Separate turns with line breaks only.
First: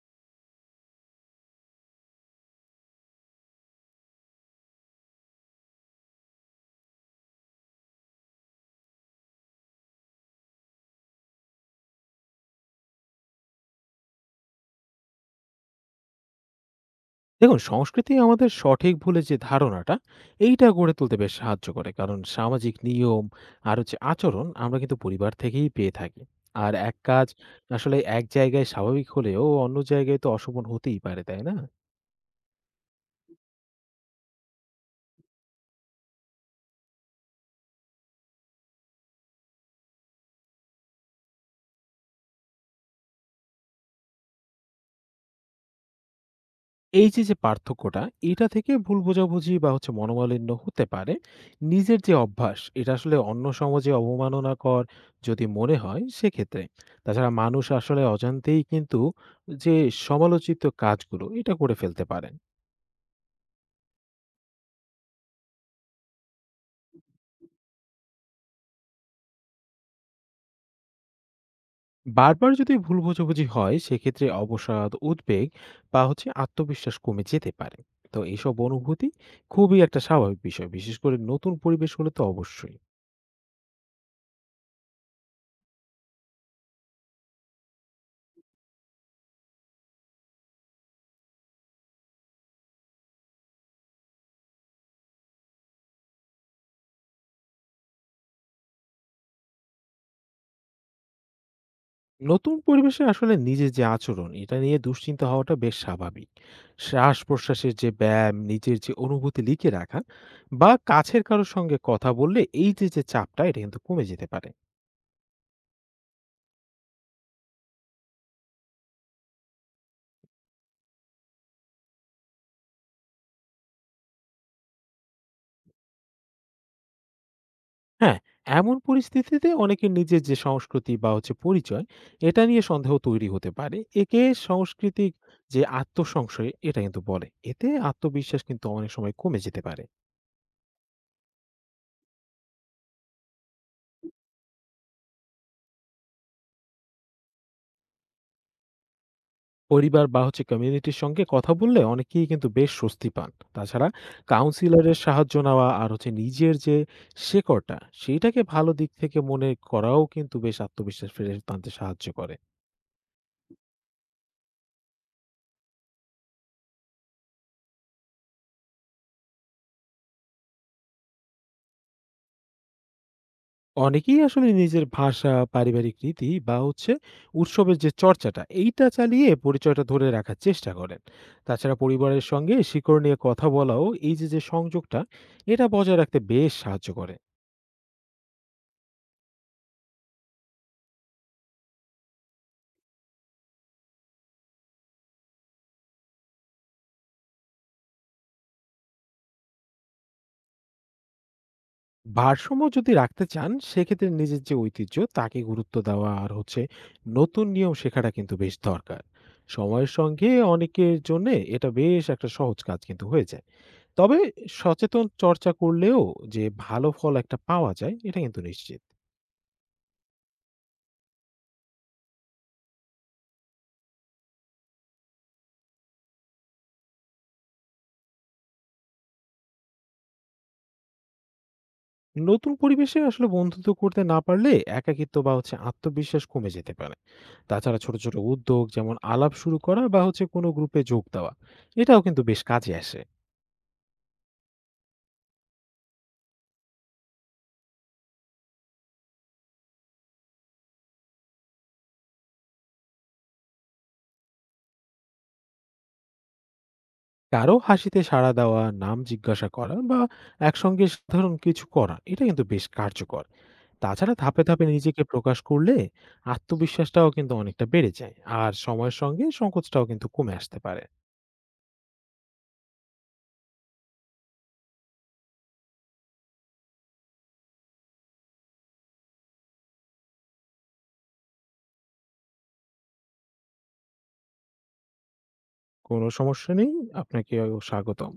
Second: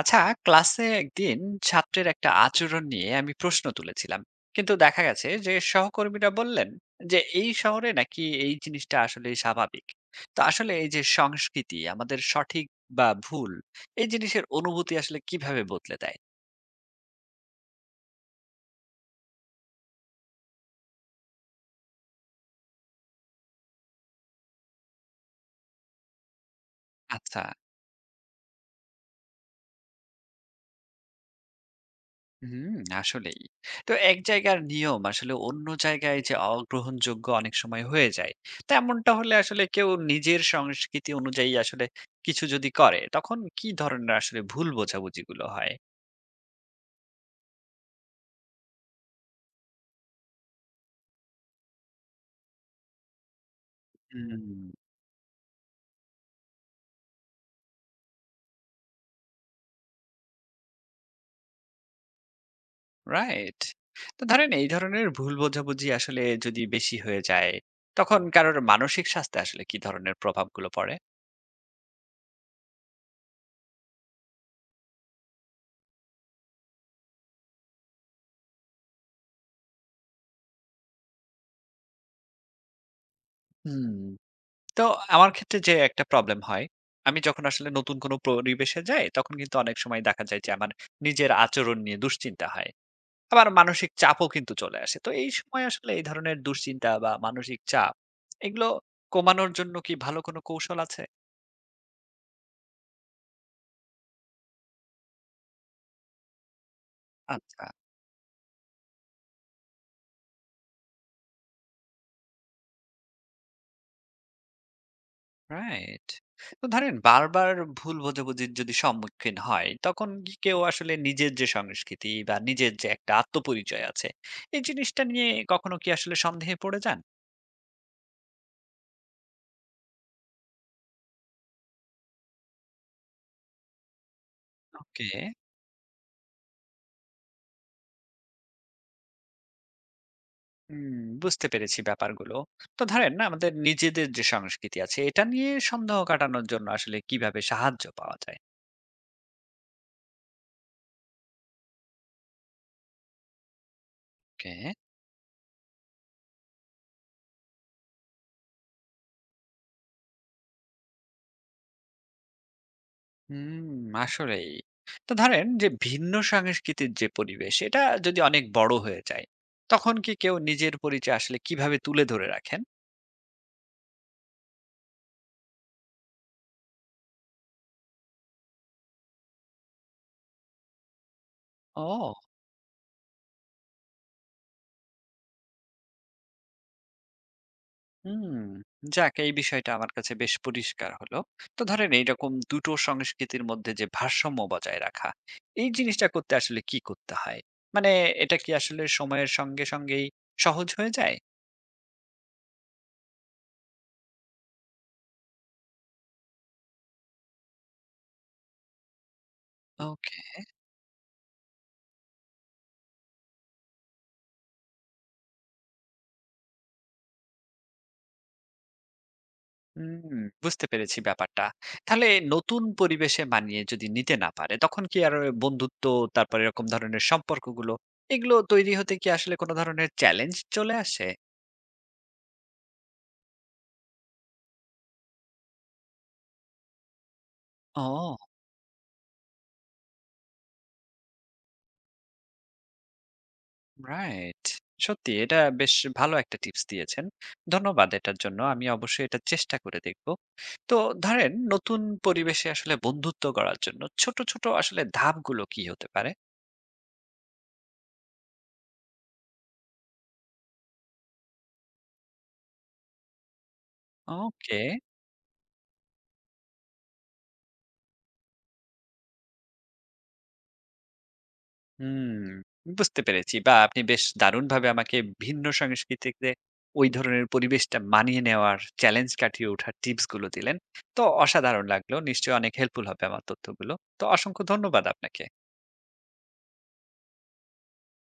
আচ্ছা, ক্লাসে একদিন ছাত্রের একটা আচরণ নিয়ে আমি প্রশ্ন তুলেছিলাম, কিন্তু দেখা গেছে যে সহকর্মীরা বললেন যে এই শহরে নাকি এই জিনিসটা আসলে স্বাভাবিক। তো আসলে এই যে সংস্কৃতি আমাদের সঠিক বা ভুল এই জিনিসের অনুভূতি আসলে কিভাবে বদলে দেয়?
দেখুন, সংস্কৃতি আমাদের সঠিক ভুলের যে ধারণাটা, এইটা গড়ে তুলতে বেশ সাহায্য করে। কারণ সামাজিক নিয়ম আর হচ্ছে আচরণ আমরা কিন্তু পরিবার থেকেই পেয়ে থাকি। আর এক কাজ
আচ্ছা।
আসলে এক জায়গায় স্বাভাবিক হলেও অন্য জায়গায় তো অশোভন হতেই পারে, তাই না?
হুম, আসলেই। তো এক জায়গার নিয়ম আসলে অন্য জায়গায় যে অগ্রহণযোগ্য অনেক সময় হয়ে যায়। তেমনটা হলে আসলে কেউ নিজের সংস্কৃতি অনুযায়ী আসলে কিছু যদি করে, তখন কি ধরনের আসলে ভুল বোঝাবুঝিগুলো হয়?
এই যে, যে পার্থক্যটা, এটা থেকে ভুল বোঝাবুঝি বা হচ্ছে মনোমালিন্য হতে পারে। নিজের যে অভ্যাস, এটা আসলে অন্য সমাজে
হুম।
অবমাননাকর যদি মনে হয়, সেক্ষেত্রে। তাছাড়া মানুষ আসলে অজান্তেই কিন্তু যে সমালোচিত কাজগুলো, এটা করে ফেলতে পারেন।
রাইট। তো ধরেন এই ধরনের ভুল বোঝাবুঝি আসলে যদি বেশি হয়ে যায়, তখন কারোর মানসিক স্বাস্থ্যে আসলে কি ধরনের প্রভাবগুলো পড়ে?
বারবার যদি ভুল বোঝাবুঝি হয়, সেক্ষেত্রে অবসাদ, উদ্বেগ বা হচ্ছে আত্মবিশ্বাস কমে যেতে পারে। তো এইসব অনুভূতি খুবই একটা স্বাভাবিক বিষয়। বিশেষ করে নতুন পরিবেশ হলে তো অবশ্যই।
হুম। তো আমার ক্ষেত্রে যে একটা প্রবলেম হয়, আমি যখন আসলে নতুন কোনো পরিবেশে যাই, তখন কিন্তু অনেক সময় দেখা যায় যে আমার নিজের আচরণ নিয়ে দুশ্চিন্তা হয়। আবার মানসিক চাপও কিন্তু চলে আসে। তো এই সময় আসলে এই ধরনের দুশ্চিন্তা বা মানসিক চাপ, এগুলো কমানোর জন্য কি ভালো কোনো কৌশল আছে?
নতুন পরিবেশে আসলে নিজের যে আচরণ এটা নিয়ে দুশ্চিন্তা হওয়াটা বেশ স্বাভাবিক। শ্বাস
আচ্ছা।
প্রশ্বাসের যে ব্যায়াম, নিজের যে অনুভূতি লিখে রাখা বা কাছের কারোর সঙ্গে কথা বললে এই যে যে চাপটা, এটা কিন্তু কমে যেতে পারে।
রাইট। তো ধরেন বারবার ভুল বোঝাবুঝির যদি সম্মুখীন হয়, তখন কি কেউ আসলে নিজের যে সংস্কৃতি বা নিজের যে একটা আত্মপরিচয় আছে, এই জিনিসটা নিয়ে কখনো কি আসলে সন্দেহে পড়ে যান?
হ্যাঁ, এমন পরিস্থিতিতে অনেকের নিজের যে সংস্কৃতি বা হচ্ছে পরিচয়, এটা নিয়ে সন্দেহ তৈরি হতে পারে। একে
ওকে।
সাংস্কৃতিক যে আত্মসংশয় এটা কিন্তু বলে। এতে আত্মবিশ্বাস কিন্তু অনেক সময় কমে যেতে পারে।
হুম, বুঝতে পেরেছি ব্যাপারগুলো। তো ধরেন না আমাদের নিজেদের যে সংস্কৃতি আছে এটা নিয়ে সন্দেহ কাটানোর জন্য আসলে কিভাবে সাহায্য পাওয়া যায়?
পরিবার বা হচ্ছে কমিউনিটির সঙ্গে কথা বললে অনেকেই কিন্তু বেশ স্বস্তি পান। তাছাড়া
ওকে।
কাউন্সিলরের সাহায্য নেওয়া আর হচ্ছে নিজের যে শেকড়টা, সেইটাকে ভালো দিক থেকে মনে করাও কিন্তু বেশ আত্মবিশ্বাস ফিরে আনতে সাহায্য করে।
হুম, আসলেই। তো ধরেন যে ভিন্ন সংস্কৃতির যে পরিবেশ এটা যদি অনেক বড় হয়ে যায়, তখন কি কেউ নিজের পরিচয় আসলে কিভাবে তুলে ধরে রাখেন?
অনেকেই আসলে নিজের ভাষা, পারিবারিক রীতি বা হচ্ছে উৎসবের যে চর্চাটা, এইটা চালিয়ে পরিচয়টা ধরে রাখার চেষ্টা করেন। তাছাড়া
ও।
পরিবারের সঙ্গে শিকড় নিয়ে কথা বলাও এই যে যে সংযোগটা, এটা বজায় রাখতে বেশ সাহায্য করে।
হুম, যাক এই বিষয়টা আমার কাছে বেশ পরিষ্কার হলো। তো ধরেন এইরকম দুটো সংস্কৃতির মধ্যে যে ভারসাম্য বজায় রাখা, এই জিনিসটা করতে আসলে কি করতে হয়? মানে এটা কি আসলে সময়ের সঙ্গে সঙ্গেই সহজ হয়ে যায়?
ভারসাম্য যদি রাখতে চান, সেক্ষেত্রে নিজের যে ঐতিহ্য তাকে গুরুত্ব দেওয়া আর হচ্ছে নতুন নিয়ম শেখাটা কিন্তু বেশ দরকার। সময়ের
ওকে।
সঙ্গে অনেকের জন্য এটা বেশ একটা সহজ কাজ কিন্তু হয়ে যায়। তবে সচেতন চর্চা করলেও যে ভালো ফল একটা পাওয়া যায়, এটা কিন্তু নিশ্চিত।
হুম, বুঝতে পেরেছি ব্যাপারটা। তাহলে নতুন পরিবেশে মানিয়ে যদি নিতে না পারে, তখন কি আর ওই বন্ধুত্ব তারপরে এরকম ধরনের সম্পর্কগুলো, এগুলো তৈরি হতে কি আসলে কোনো ধরনের চ্যালেঞ্জ চলে আসে?
নতুন পরিবেশে আসলে বন্ধুত্ব করতে না পারলে একাকিত্ব বা হচ্ছে আত্মবিশ্বাস কমে যেতে পারে। তাছাড়া ছোট ছোট
ও।
উদ্যোগ, যেমন আলাপ শুরু করা বা হচ্ছে কোনো গ্রুপে যোগ দেওয়া, এটাও কিন্তু বেশ কাজে আসে।
রাইট। সত্যি এটা বেশ ভালো একটা টিপস দিয়েছেন। ধন্যবাদ এটার জন্য। আমি অবশ্যই এটা চেষ্টা করে দেখব। তো ধরেন নতুন পরিবেশে আসলে বন্ধুত্ব করার জন্য ছোট, ছোট আসলে ধাপগুলো কি হতে পারে?
কারো হাসিতে সাড়া দেওয়া, নাম জিজ্ঞাসা করা বা একসঙ্গে সাধারণ কিছু করা, এটা কিন্তু বেশ কার্যকর। তাছাড়া ধাপে,
ওকে।
ধাপে নিজেকে প্রকাশ করলে আত্মবিশ্বাসটাও কিন্তু অনেকটা বেড়ে যায়। আর সময়ের সঙ্গে সংকোচটাও কিন্তু কমে আসতে পারে।
হুম, বুঝতে পেরেছি। বা আপনি বেশ দারুণভাবে আমাকে ভিন্ন সংস্কৃতিতে ওই ধরনের পরিবেশটা মানিয়ে নেওয়ার, চ্যালেঞ্জ কাটিয়ে ওঠার টিপস গুলো দিলেন। তো অসাধারণ লাগলো। নিশ্চয়ই অনেক হেল্পফুল হবে আমার তথ্যগুলো। তো অসংখ্য ধন্যবাদ আপনাকে।
কোনো সমস্যা নেই। আপনাকেও স্বাগতম।